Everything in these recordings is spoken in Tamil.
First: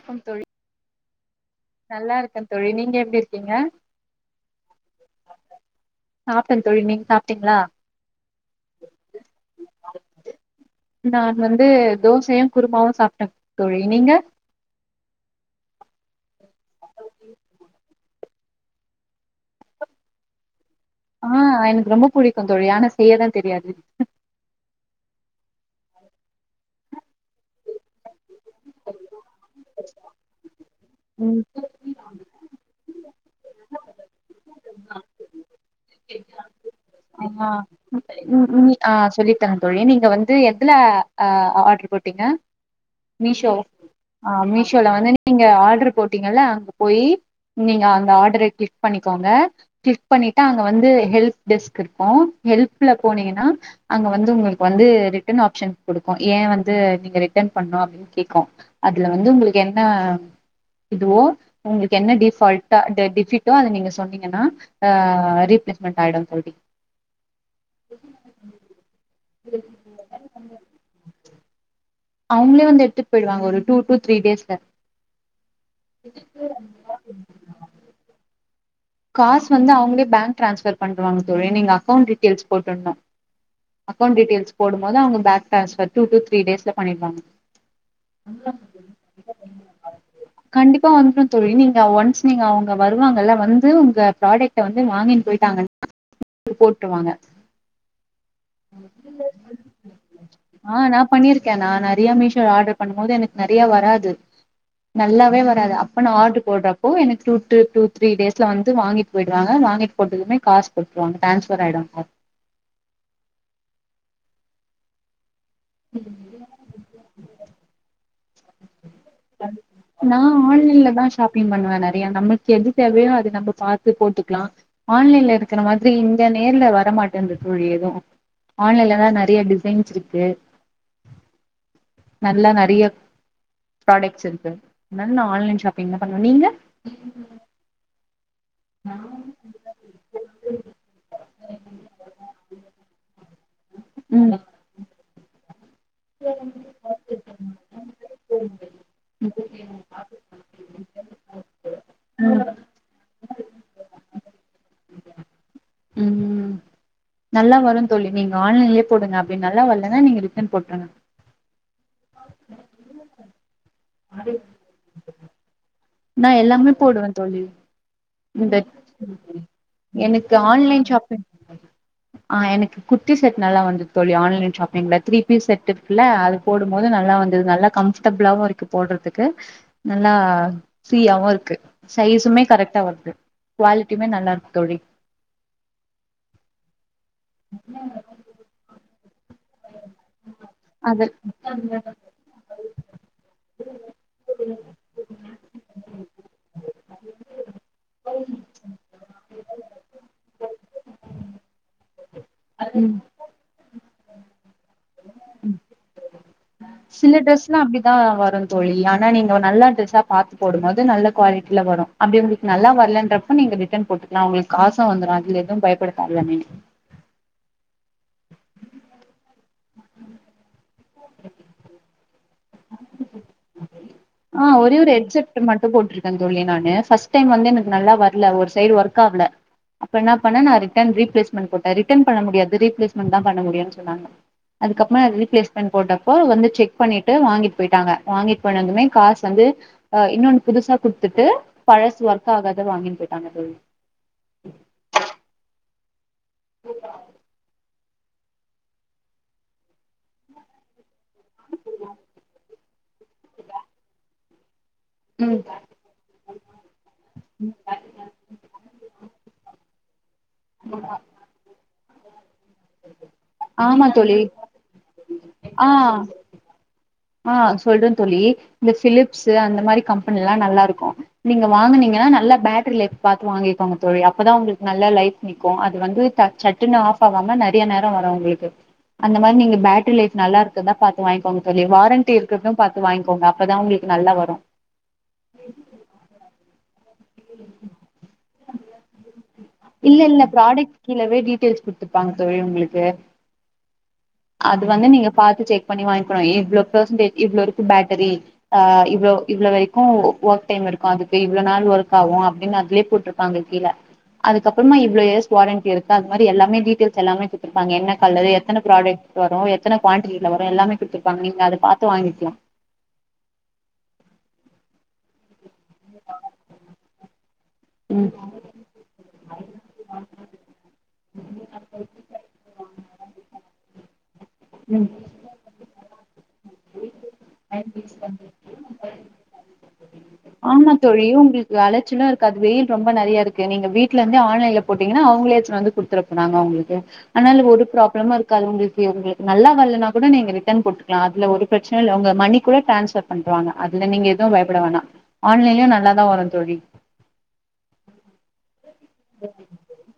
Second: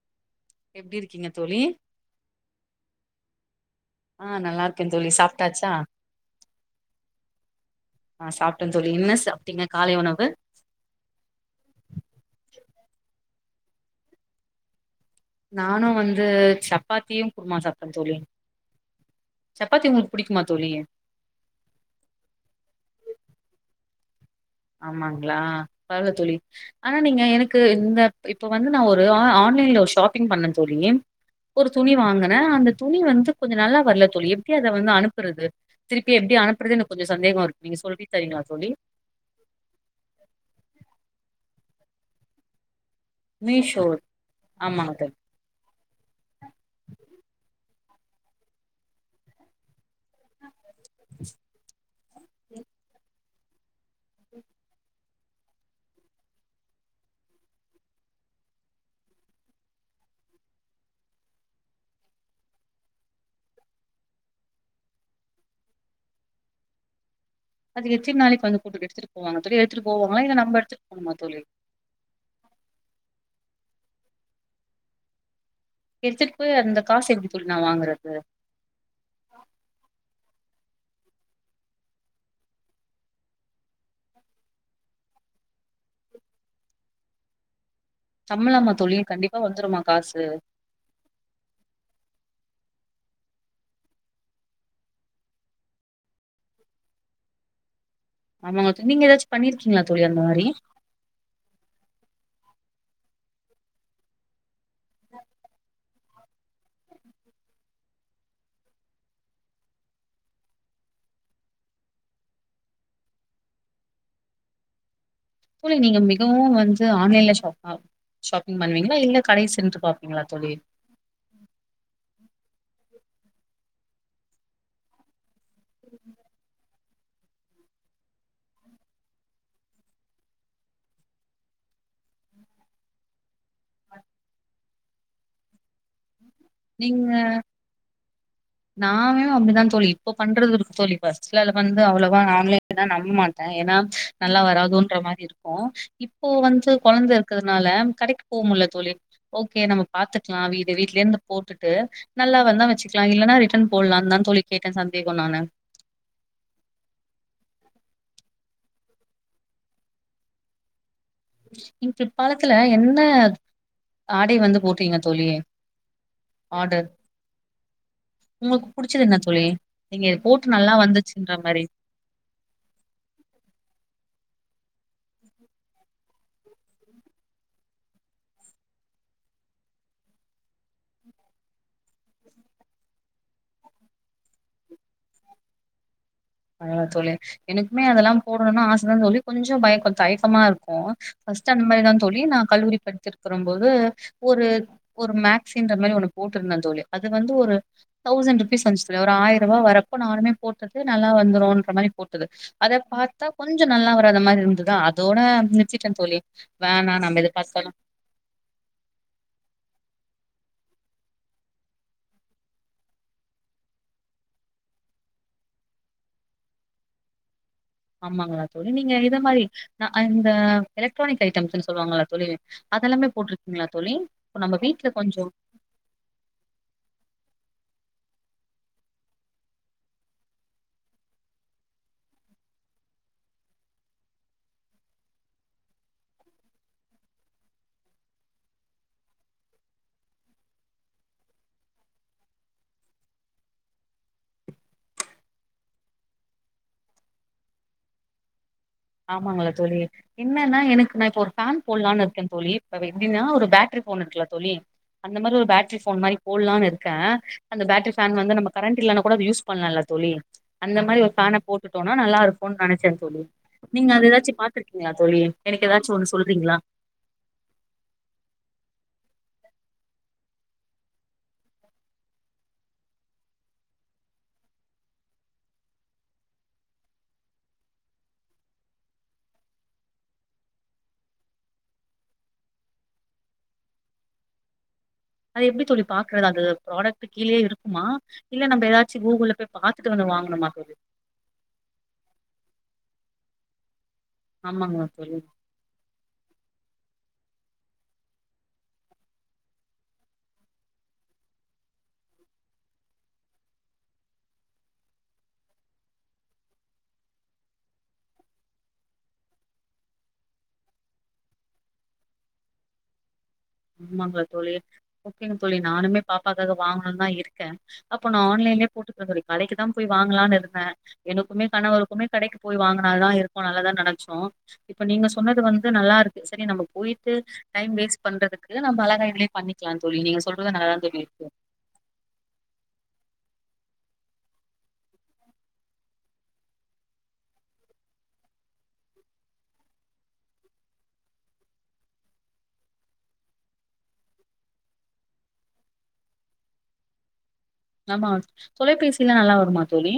க்கம் தோழி ப்டி இருக்கீங்க தோழி நல்லா இருக்கே தோழி நீங்க எப்டி இரு கீங்க ஆ நல்லா இருக்கே தோழி சாப்ட்டாச்சா சாப்ட்டே தோழி நீங்க சாப்ட்டீங்களா ஆ சாப்ட்டே தோழி என்ன சாப்ட்டீங்க காலை உணவு நா வந்து தோசையு குருமாவு சாப்ட்டே தோழி நீங்க நானு வந்து சப்பாத்தியு குருமா சாப் ட்டே தோழி சப்பாத்தி உங்களுக்கு பிடிக்குமா தோழி ஆ எனக்கு ரொம்ப புடிக்குந் தோழி ஆனா செய்யதா தெரியாது ஆமாங்ளா பரவால்ல தோழி ஆனா நீங்க எனக்கு இந்த இப் இப்ப வந்து நா ஒரு ஆ ஆன்லைன்ல ஒரு ஷாப்பிங் பண்ண தோழி ம் ஒரு துணி வாங்குன அந்த துணி வந்து கொஞ்ச நல்லா வரல துணி எப்டி அத வந்து அனுப்புறது திருப்பி எப்டி அனுப்புறதுன்னு ஆமா ம் ம் னி ஆ சொல்லி தரே தோழி நீங்க வந்து எதுல ஆ அ அ ஆர்ட்ரு போட்டீங்க மீஷோ ஆ ஆமாங்க மீஷோல வந்து தோழி நீங்க ஆர்ட்ரு போட்டீங்கல்ல அங்க போயி நீ ங்க அந்த ஆடர கிளிக் பண்ணிக்கோங்க கிளிக் பண்ணிட்டு அங்க வந்து ஹெல்ப் டெஸ்க் இருக்கு ஹெல்ப்ல போனீங்கன்னா அங்க வந்து உங்களுக்கு வந்து ரிட்டர்ன் ஆப்ஷன் குடுக்கு யே வந்து நீங்க ரிட்டர்ன் பண்ணணு அப்டினு கேக்கு அதுல வந்து உங்களுக்கு என்ன இதுவோ உங்களுக்கு என்ன டீஃபால்ட்டா ட டிஃபிக்டோ அத நீங்க சொன்னீங்கன்னா ஆ ரீப்ளேஸ்மெண்ட் ஆயிடு தோழி அது எத்தின் நாளைக்கி வந்து குடுத்துட்டு எடுத்துட்டு போவாங்க தோழி எடுத்துட்டு போவாங்களா இல்ல நம்ம எடுத்துட்டு போணுமா தோழி அவங்களே வந்து எடுத்துட்டு போயி்டுவாங்க ஒரு டூ டு த்ரீ டேஸ்ல எடுத்துட்டு போய் அந்த காசு எப்பிடி தோழி நா வாங்குறது டிரான்ஸ்ஃபர் பண்ணிடுவாங்க தோழி நீங்க அக்கௌண்ட் டீட்டைல்ஸ் போட்டுர்ணு அக்கௌண்ட் டீட்டைல்ஸ் போடும்போது அவங்க bank transfer two to three டேஸ்ல பண்ணிடுவாங்க. சம்பளமா தோழி கண்டிப்பா வந்துருமா காசு கண்டிப்பா வந்துரு தோழி நீங்க ஒன்ஸ் நீங்க அவங் ஆ வருவாங்கல்ல வந்து உங்க ப்ராடக்ட வந்து வாங்கின் போயிட்டாங்கன்னா [inaudible] போட்ருவாங்க ஆமாங்க தோழி நீங்க ஏதாச்சு பண்ணிருக்கீங்களா தோழி அந்த மாரி ஆ பண்ணும்போது எனக்கு நெறைய வராது நல்லாவே வராது அ ப்ப நா ஆர்டரு போட்டப்போ எனக்கு டூ டு டூ த்ரீ டேஸ்ல வந்து வாங்கிட்டு போயிடுறாங்க வாங்கிட்டு போய்ட்டதுமே காசு போட்ருவங்க டரான்ஸ்ஃபர் ஆயிடு காசு தோழி நீங்க மிகவு வந்து ஆன்லைன்ல ஷாப் ஆ நா தோழி ஆன்லைன்லந்தா ஷாப்பிங் பண்ணுவ நறையா நம்மளுக் கு எது தேவையோ அத நம்ம பாத்து போட்டுக்கலா ஆன்லைன்ல இரு இருக்குற மாதிரி இங்க நேர்ல வர் வர்ற மாட்டேங்குது தோழி எது ஆன்லைன்லதா நறையா டிசைன்ஸ் இருக்கு நல்லா நறையா பிராடெக்ட்ஸ் இருக்கு அதனால நா ஆன்லைன் ஷாப் பிங்தா பண்ணுவ நீங்க நாமே அப்டிதா தோழி இப்ப பண்றது இருக்கு தோழி ஃபஸ்ட்டுலெல்லா வந்து அவ்வளவா ஆன்லைன்லா நம் மாட் ட்ட ஏன்னா ம் நல்லா வராதோன்ற மாரி இரு க்கு இப்போ வந்து கொழந்த இருக்குறதுனால கடைக்கு போ முடில தோழி ஓகே நம்ம பாத்துக்கலா வீடு வீட்லியேருந்து போ து நல்லா ம் வந்தா வெச்சுக் லா இல்லன்னா இரு ரிட்டன் போல்லான்தா தோழி கேட்ட சந்தேகோ நானு ம் நல்லா வருந் தோழி நீங்க ஆன்லைன்லயே போடுங்க அப்டி நல்லா வரலன்னா நீங்க ரிட்டன் போட்ருங்க இம் பிரிப்காலத்துல என்ன ஆடை வந்து போட்டீங்க தோழி நா எல்லாமே ஆர்டர். போடுவ தோழி இந்த உங்களுக்கு புடிச்சது என்ன தோழி? [inaudible] நீங்க இது எனக்கு போட்டு நல்லா ஆன்லைன் ஷாப்பிங் வந்துச்சுன்ற மாரி. பண்றது ஆ எனக்கு குர்த்தி செட் நல்லா வந்துது தோழி ஆ ஆன்லைன் ஷாப்பிங்ல த்ரீ பீஸ் செட் இருக்குல்ல அது போடும்போது நல்லா வந்துது நல்லா கம்ஃபர்டபுளாவு இருக்கு போடுறதுக்கு நல்லா ப்ரீயாவு இருக்கு சைஸுமே கரெக்டா வர்து குவாலிட்டியுமே நல்லா இருக்கு தோழி ஆமா தோழி எனக்குமே அதெல்லாம் போடணுன் ஆசதா தோழி கொஞ்சோ பயக்கோ தயக்கமா இருக்கு அது ஃபர்ஸ்ட்டு அந்த மாரிதா தோழி நா கல்லூரி படுத்திருக்கும் போது ஒரு ஒரு மேக்சின்ற மாரி ஒன்னு போட்டுருந்தந் தோழி அது வந்து ஒரு தௌசண்ட் ருபீஸ் வஞ்ச்சு ஒரு ஆயிரூபா வரப்போ நானுமே போட்டது கரெக்டா வந்துரும்ன்ற மாரி போட்டது அத பாத்தா கொஞ்சோ நல்லா வராத மாரி இருந்ததா அதோட ம் நிறுத்திட்டேன் தோழி. வேணாம் சில நம்ம எது டிரெஸ்லா பாத்தாலும் அப்டிதா வருந் தோழி ஆனா நீங்க நல்லா டிரெஸ்ஸா பாத்து போடும் போது நல்ல குவாலிட்டில வரு அப்டி உங்களுக்கு நல்லா வர்லன்றப்ப நீங்க ரிட்டன் போட்டுக்கலா உங்களுக்கு காசு வந்துரு அதுல எதும் பயப்பட தேவ இல்ல நீங்க ஆமாங்களா தோழி நீங்க இத மாரி நா அ இந்த எலக்ட்ரானிக் ஐட்ம்ஸ்ன்னு சொல்லுவாங்கள தோழி அதெல்லாமே போட்டிருக்கீங்களா தோழி இப்ப ஆ நம்ம ஒரே வீட்ல ஒரு கொஞ்சோ ஹெட்செட்டு மட்டு போட்டுருக்கந் தோழி நானு ஃபஸ்ட் டைம் வந்து எனக்கு நல்லா இதா வர்ல ஒரு சைடு ஒர்காவுல அப்போ என்ன பண்ண நா ரிட்டன் ரீபிளேஸ்மெண்ட் போட்ட ரிட்டன் பண்ண முடியாது ரீபிளேஸ்மெண்ட்தா பண்ண முடியுன் சொன்னாங்க அதுக்கப்புறமா ரீபிளேஸ்மெண்ட் போட்டப்போ வந்து செக் பண்ணிட் டு வாங்கிட் போயிட்டாங்க வாங்கிட் போனதுமே காஸ் வந்து அ இன்னொன் புதுசா குடுத்துட்டு பழசு ஒர்க் ஆகாத வாங்கிட் போயிட்டாங்க தோழி ஆமாங்களா தோழி இன்னன்னா எனக்கு நா இப்ப ஒரு ஃபேன் போலானு இருக்கே தோழி இப்ப எப்படனா ஒரு பேட்டரி போன் இருக்கல தோழி அந்த மாரி ம் ஒரு பேட்டரி போன் மாரி போலானு இருக்கே அந்த பேட்டரிஃபேன் வந்து நம்ம கரண்ட் இல்லன்னா கூட அது யூஸ் பண்ணலால்ல தோழி அந்த மாரி ஒரு ஃபேன போட்டுட்டோம்னா நல்லா இருக்கும்னு நெனைச்சே தோழி ஆமா நீங்க அது தோழி ஏதாச்சு பாத்துருக்கீங்களா தோழி எனக்கு ஆ ஏதாச்சு ஒண்ணு சொல்றீங்களா ஆ சொல்றே தோழி இந்த பிலிப்ஸ்ஸூ அந்த மாரி கம்பெனி எல்லா நல்லா இருக்கு நீங்க வாங்கனீங்கன்னா நல்லா பேட்டரி லைஃப் பாத்து வாங்கிக்கோங்க தோழி அப்பதா உங்களுக்கு நல்லா லைஃப் நிக்கு அது வந்து சட்டுன்னு ஆஃப் ஆகாம நெறைய நேர வரும் உங்களுக்கு அந்த மாரி நீங்க பேட்டரி லைஃப் நல்லா இருக்குதா பாத்து வாங்கிக்கோங்க தோழி வாரண்ட்டி இருக்குரத பாத்து வாங்கிக்கோங்க அப்பதா உங்களுக்கு நல்லா வரு அது எப்டி தோழி பாக்குறது அதுல ப்ராடக்ட் கீழேயே இருக்குமா இல்ல நம்ம ஏதாச்சு கூகுள் போய் பாத்துட்டு இல்ல வந்து இல்ல வாங்கணுமா ப்ராடக்ட் கீழவே டீட்டெயில்ஸ் குடுத்துருப்பாங்க தோழி உங்களுக்கு அது ஆமாங்களா வந்து நீங்க தோழி பாத்து செக் பண்ணி வாங்கிக்கணு எவ்ளோ பெர்சன்டேஜ் இவ்ளோ இருக்கு பேட்டரி ஆ இவ்ளோ இவ்ள வரைக்கு ஒர்க் டைம் இருக்கு அதுக்கு இவ்வளவு நாள் ஒர்க் ஆகு அப்டின்னு அதுலே போட்டிருப்பாங்க கீழே அதுக்கப்பறமா இவ்ளோ இயர்ஸ் வாரண்டி இருக்கு அது மாரி எல்லாமே டீட்டெயல்ஸ் எல்லாமே குத்துருப்பாங்க என்ன கலரு எத்தன ப்ராடக்ட் வரும் எத்தன குவான்டிட்டில வரும் எல்லாமே குடுத்துருப்பாங்க நீங்க அத பாத்து வாங்கிக்கலா ஆமாங்களா தோழி ஓகே தோழி நானுமே பாப்பக்காக வாங்க ந தா இருக் கே அப்ப நா ம் ஆன்லைன்லே போட்டுக்கர கலைக்கு தா போய் வாங்கலான்னு இருந்தே எனக்குமே கணவருக்குமே கடைக்கு போய் வாங்குனா தா இருக்கு நல்லாதா நெனைச்சோ இப்ப நீங்க சொன்னது வந்து இது நல்லா இருக்கு சரி நம்ம போயிட்டு டைம் வேஸ்ட் ம் பண்றதுக் இது நம்ப அழகை இதுளே பண்ணிக்கலான் ஆமா தோழி உங்களுக்கு அலைச்சலா இருக்கு அது வெயில் ரொம்ப நெறைய இருக்கு நீங்க வீட்ல இருந்து ஆன்லைன்ல போட்டீங்கன்னா அவங்களே எடுத்னு வந்து குடுத்து போராங்க உங்களுக்கு அதனால ஒரு ப்ராப்ளமா இருக்காது உங்களுக்கு உங்களுக்கு நல்லா வரலன்னா கூட நீங்க ரிட்டர்ன் போட்டுக்கலா அதுல ஒரு பிரச்சன இல்ல உங்க மணி கூட டான்ஸ்பர் பண்வாங்க அதுல நீங்க எதும் பயப்பட வேணா ஆன்லைன்லயு நல்லாதா வரு தோழி ஆமா தொலைபேசிலா நல்லா வருமா தோழி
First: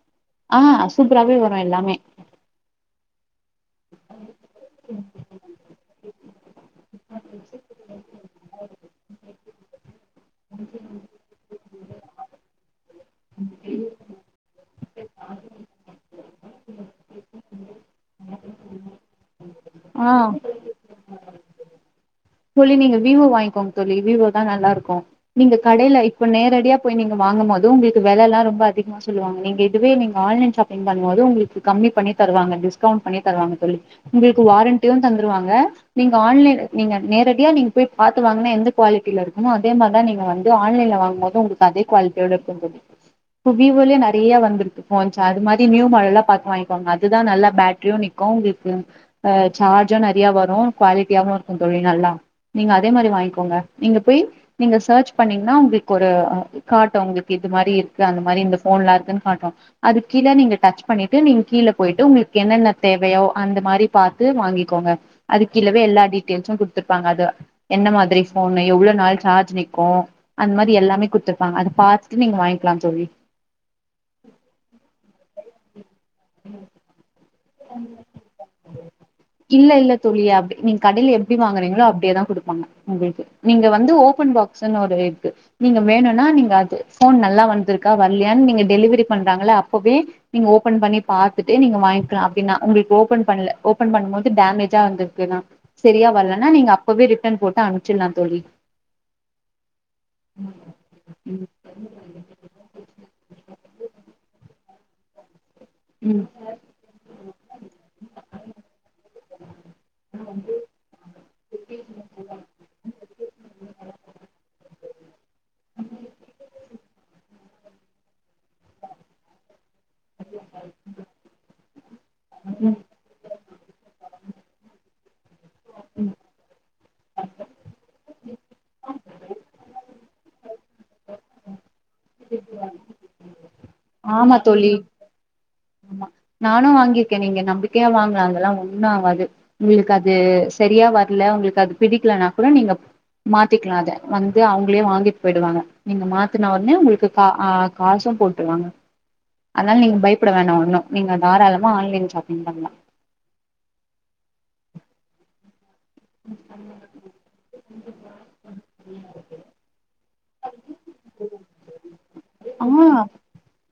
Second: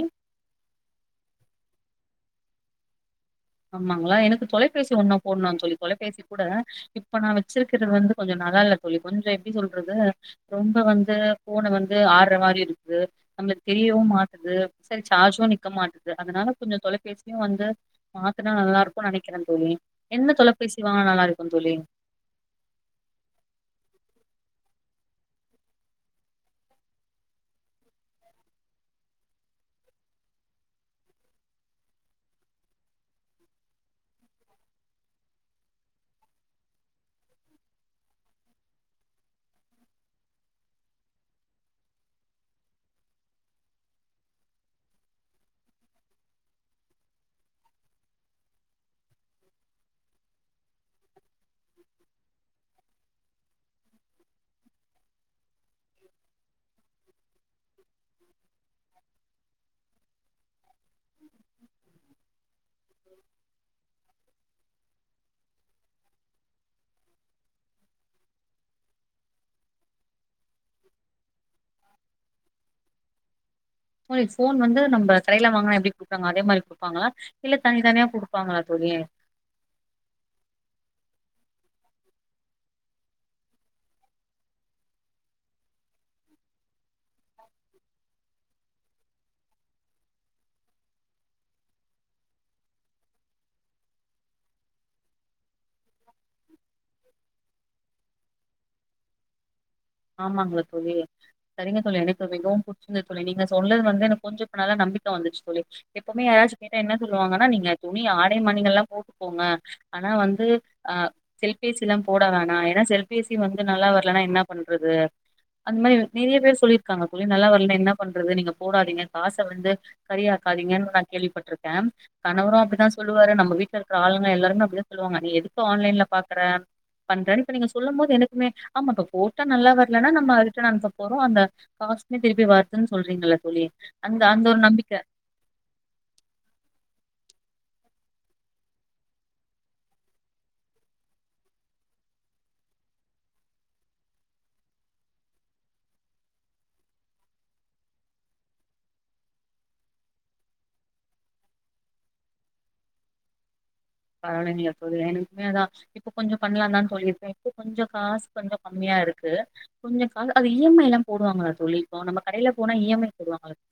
ஆ சூப்பராவே வரு எல்லாமே ஆமாங்களா எனக்கு தொலைபேசி ஒண்ணு போடணும்னு சொல்லி தொலைபேசி கூட இப்ப நா வச்சுருக்கிறது வந்து கொஞ்ச நல்லா இல்ல தோழி கொஞ்ச எப்டி சொல்றது ரொம்ப வந்து போன வந்து இது ஆடுற மாரி இருக்கு இது நம்மளுக் தெரியவு மாட்டுது சரி சார்ஜும் நிக்க மாட்டது அதனால கொஞ்ச தொலைபேசியு வந்து மாத்துனா நல்லா இருக்கு நெனைக்கிறே தோழி ஆ என்ன தொலைபேசி வாங்கலா நல்லா இருக்கு தோழி தோழி நீங்க விவோ வாங்கிக்கோங்க தோழி விவோ தா நல்லா இருக்கு நீங்க கடையில இப்ப நேரடியா போய் நீங்க வாங்கு போது உங்களுக்கு வில எல்லா ரொம்ப அதிகமா சொல்லுவாங்க நீங்க இதுவே நீங்க ஆன்லைன் ஷாப்பிங் பண்ண போது உங்களுக்கு கம்மி பண்ணி தருவாங்க டிஸ்கவுண்ட் பண்ணி தருவாங்க தோழி உங்களுக்கு வாரண்டியு தந்துருவாங்க நீங்க ஆன்லைன் நீங்க நேரடியா நீங்க போய் பாத்து வாங்கினா எந்த குவாலிட்டியில் இருக்குமோ அதே மாரி தா நீங்கள் வந்து ஆன்லைனில் வாங்கும் போது உங்களுக்கு அதே குவாலிட்டியோட இருக்கு போது இப்போ வீவோலே நெறையா வந்திருக்கு ஃபோன்ஸ் அது மாரி நியூ மாடலா பாத்து வாங்கிக்கவாங்க அதுதா நல்லா பேட்ரியும் நிற்கும் உங்களுக்கு சார்ஜும் நெறையா வரு குவாலிட்டியாகவும் இருக்கு தோழி நல்லா நீங்க அதே மாரி வாங்கிக்கோங்க நீங்க போய் நீங்க சர்ச் பண்ணீங்கன்னா உங்களுக்கு ஒரு காட்டு உங்களுக்கு இது மாரி அந்த மாரி இந்த போன்லா இருக்கும்னு காட்டு அதுக்கு கீழ நீங்க டச்சு பண்ணிட்டு நீங்க கீழ போயிட்டு உங்களுக்கு என்னென்ன தேவயோ அந்த மாரி பாத்து வாங்கிக்கோங்க அது கீழ வெல்லாடிப் [unintelligible] குடுத்துருப்பாங்க அது என்ன மாதிரி போன்ன எவ்வளவு நாள் சார்ஜ் நிக்கும் அந்த மாதிரி எல்லாமே குடுத்துருப்பாங்க அத பாத்துட்டு நீங்க வாங்கிக்கலா தோழி போ போன் வந்து நம்ம கடையில வாங்கனா எப்டி குடுப்பறாங்க அதே மாரி குடுப்பாங்களா இல்ல தனித்தனியா குடுப்பாங்களா தோழி இல்ல இல்ல தோழி அப்டி நீ கடில எப் ப்டி வாங்குறீங்களோ அப்டியே தா குடுப்பாங்க உங்களுக்கு நீங்க வந்து ஓப்பன் பாக்ஸ்ன்ன இருக்கு நீங்க வேணும்னா நீங்க அது போன் நல்லா வந்துருக்கா வரலயான்னு நீங்க டெலிவிரி பண்றாங்கள அப்பவே நீங்க ஓப்பன் பண்ணி பாத்தட்டு நீங்க வாங்கிக்கலா அப்டின்னா உங்களுக்கு ஓப்பன் பண்ண ஓப்பன் பண்ணும் போது டேமேஜா வந்திருக்கு சரியா வரலனா நீங்க அப்பவே ரிட்டன் போட்டு அனுச்சிடலா தோழி ஆமாங்களா தோழி ம் சரிங்க தோழி எனக்கு மிகவும் புச்சிருந்து தோழி நீங்க சொ தொல்லன் வந்து என கொஞ்சம்னால நம்பிக்கை வந்துச்சு தோழி எப்பவுமே ம் யாராச்சு கேட்டா என்ன சொல்லுவாங்கன்னா நீங்க துணி ஆடை மணிகள் எல்லா போட்டு போங்க ஆனா வந்து ஆ செல்பேசி எல்லாம் போட வேணா ஏன்னா செல்பேசி வந்து நல்லா வரலன்னா என்ன அது அந்த மாரி நெறைய பேர் சொல்லியிருக்காங்க தோழி அது நல்லா வரல என்ன பண்றது நீங்க போடாதீங்க காச வந்து கரியாக்காதீங்கன்னு நா கேள்விப்பட்டிருக்கே கணவரு ம் அப்டிதா சொல்லுவாரு நம்ம வீட்டு இருக்க ஆளுங்க எல்லாருமே அப்டியே சொல்லுவங்க நீ எதுக் சோ ஆன்லைன்ல பாக்குற பண்றோன இப்ப நீங்க சொல்லும் போது எனக்குமே ஆமா ப போட்டா நல்லா வரலன்னா நம ரிட்டன் அனுப்ப போறோ அந்த காஸ்டுமே திருப்பி வருதுன்னு சொல்றீங்களல்ல தோழி அந்த ஆமா அந்த ஒரு தோழி நம்பிக்க ஆமா நானு வாங்கிருக்கே நீங்க நம்பிக்கையா வாங்கலா அதெல்லா ஒண்ணும் ஆகாது உங்களுக்கு அது சரியா வரல உங்களுக்கு அது பிடிக்கலனா கூட நீங்க மாத்திக்கலா அத வந்து அவங்களே வாங்கிட்டு போயிடுவாங்க நீங்க மாத்தினா உடனே உங்களுக்கு கா ஆ காசும் போட்டுவாங்க அதனால நீங்க பயப்பட வேணா ஒன்னும் நீங்க தாராளமா ஆன்லைன் ஷாப்பிங் பண்ணலா பரவல நீங்க போது எனக்குமே அதா இப்ப கொஞ்சோ பண்ணலாந்தா தோழி சொல்லியிருக்கே இப்போ கொஞ்சோ காஸ் கொஞ்சோ கம்மியா இருக்கு கொஞ்சோ நாங்க அது இஎம்ஐல்லா போடுவாங்களா தோழி இப்போ நம்ம கடையில போனா ஆ இஎம்ஐ போடுவாங்கள தோ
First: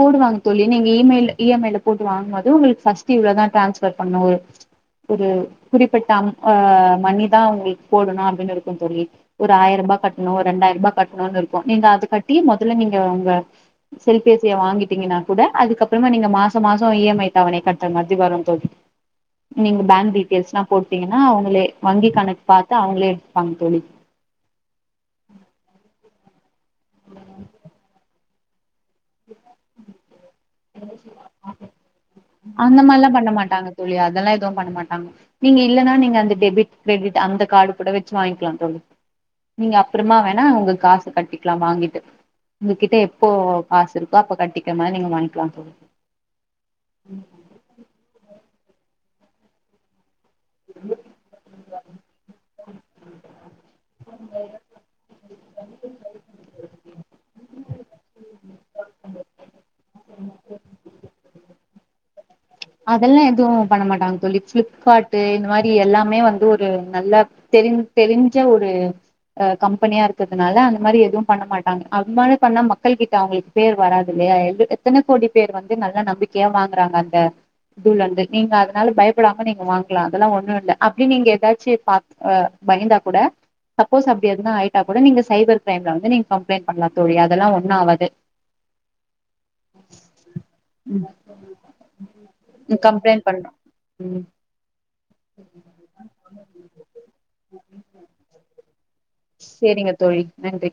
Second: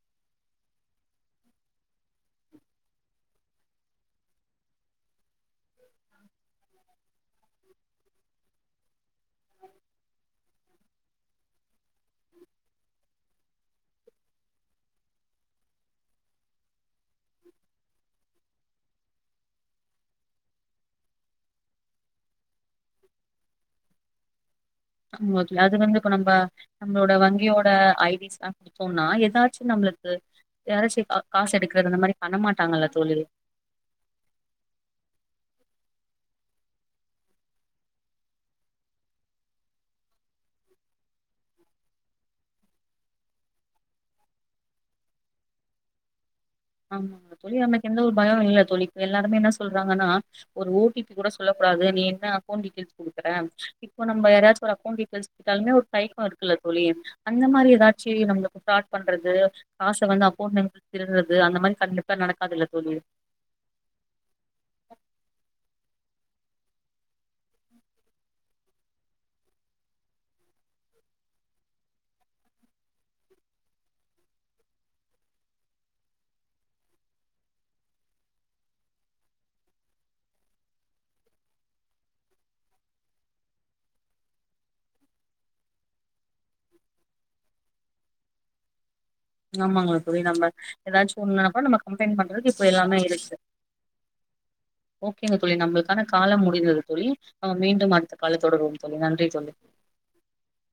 போடுவாங்க தோழி நீங்க இமயில் இஎம்ஐயல போட்டு வாங்கது உங்களுக்கு பஸ்ட் இவ்வளதா டிரான்ஸ்பர் பண்ணு ஒரு குறிப்பிட்ட அம் ஆ மணிதா உங்களுக்கு போடணு அப்பிடின்னு இருக்கு தோழி ஒரு ஆயிரம் ரூபா கட்டணு ரெண்டாயிரரூபா கட்டணு இருக்கு நீங்க அது கட்டி முதல்ல நீங்க உங்க செல் பேசிய வாங்கிட்டீங்கன்னா கூட அதுக்க அப்புறமா நீங்க மாச மாசம் இஎம்ஐ தவணை கட்டுற மாதிரி வரும் தோழி நீங்க பேங்க் டீட்டெயில்ஸ் எல்லா போட்டீங்கன்னா அவங்களே வங்கி கணக்கு பாத்து அவங்களே எடுத்துப்பாங்க தோழி அம்மா தோழி அது வந்து இப்ப நம்ப நம்பளோட வங்கியோட ஐடிஸ் தா சொன்னா ஏதாச்சு நம்மளுக்கு ஏராச்சு க காசு எடுக்கறது அந்த மாரி பண்ண அந்த மாட்டாங்கல்ல மாரில்லா தோழி? பண்ணமாட்டாங்க தோழி அதெல்லா எதுவு பண்ண மாட்டாங்க நீங்கி இல்லன்னா நீங்க அந்த டெபிட் கிரெடிட் அந்த கார்டு கூட வச்சி வாங்கிக்கலா தோழி நீங்க அப்புறமா வேணா உங்க காசு கட்டிக்கலா வாங்கிட்டு உங்ககிட்ட எப்போ காசு இருக்கோ அப்ப கட்டிக்கிற மாரி நீங்க வாங்கிக்கலா தோழி ஆமா ஆ தோழி நமக்கு எந்த ஒரு பயோ இல்ல தோழி இப்ப எல்லாருமே என்ன சொல்றாங்கன்னா ஒரு ஓடிபி கூட சொல்ல கூடாது நீ என்னா ஃபோன் டீட்டைல்ஸ் குடுக்ரே இப்ப நம்ம யாரச்சு ஒரு அக்கொன்ட் டீடையல்ஸ் ட்டாலுமே ஒரு தயக்கோ இருக்குல்ல தோழி அந்த மாரி ஏதாச்சி நம்மளுக்கு ஃபிராடு பண்றது காச வந்து அமொண்ட வந்து திருடுற து அந்த மாரி கண்டிப்பா நடக் அதெல்லா எதுவு பண்ண மாட்டாங்க தோழி ஃபிளிப்காட்டு இந்த மாரி எல்லாம் இதுவுமே வந்து ஒரு நல்ல தெரிஞ் தெரிஞ்ச ஒரு அ கம்பெனியா இருக்கதுனால அந்த மாரி எதுவு பண்ண மாட்டாங்க அது மாரி பண்ணா மக்கள் கிட்ட அவங்களுக்கு பேர் வராது இல்லையா எங்குலுக்கு எத்தன கோடி பேர் வந்து நல்ல நம்பிக்கையா வாங்குறாங்க அங்க துலந்து நீங்க அதனால பயப்படாம நீங்க வாங்கலா அதெல்லா ஒண்ணு இல்ல அப்பிடினு நீங்க ஏதாச்சி பா பயந்தா கூட சப்போஸ் அப்பிடி எதுனா ஆயிட்டா கூட நீங்க சைபர் கிரைம்ல வந்து நீங்க கம்ப்ளைண் பண்ணலா தோழி அதெல்லா ஒன்னு ஆவாது நம்மாங்களா தோழி நம்ம ம் ஏதாச்சு ஒண்ணுனாப்ப நம்ம கம்ப்ளைண்ட் பண்றது கம்ப்ளைண்ட் பண்றம் ம் ஓகேங்க தோழி நம்மளுக்கான கால முடிந்தது தோழி நம் மீண்டும் அடுத்த கால தொடருவோ சேரிங்க தோழி நன்றி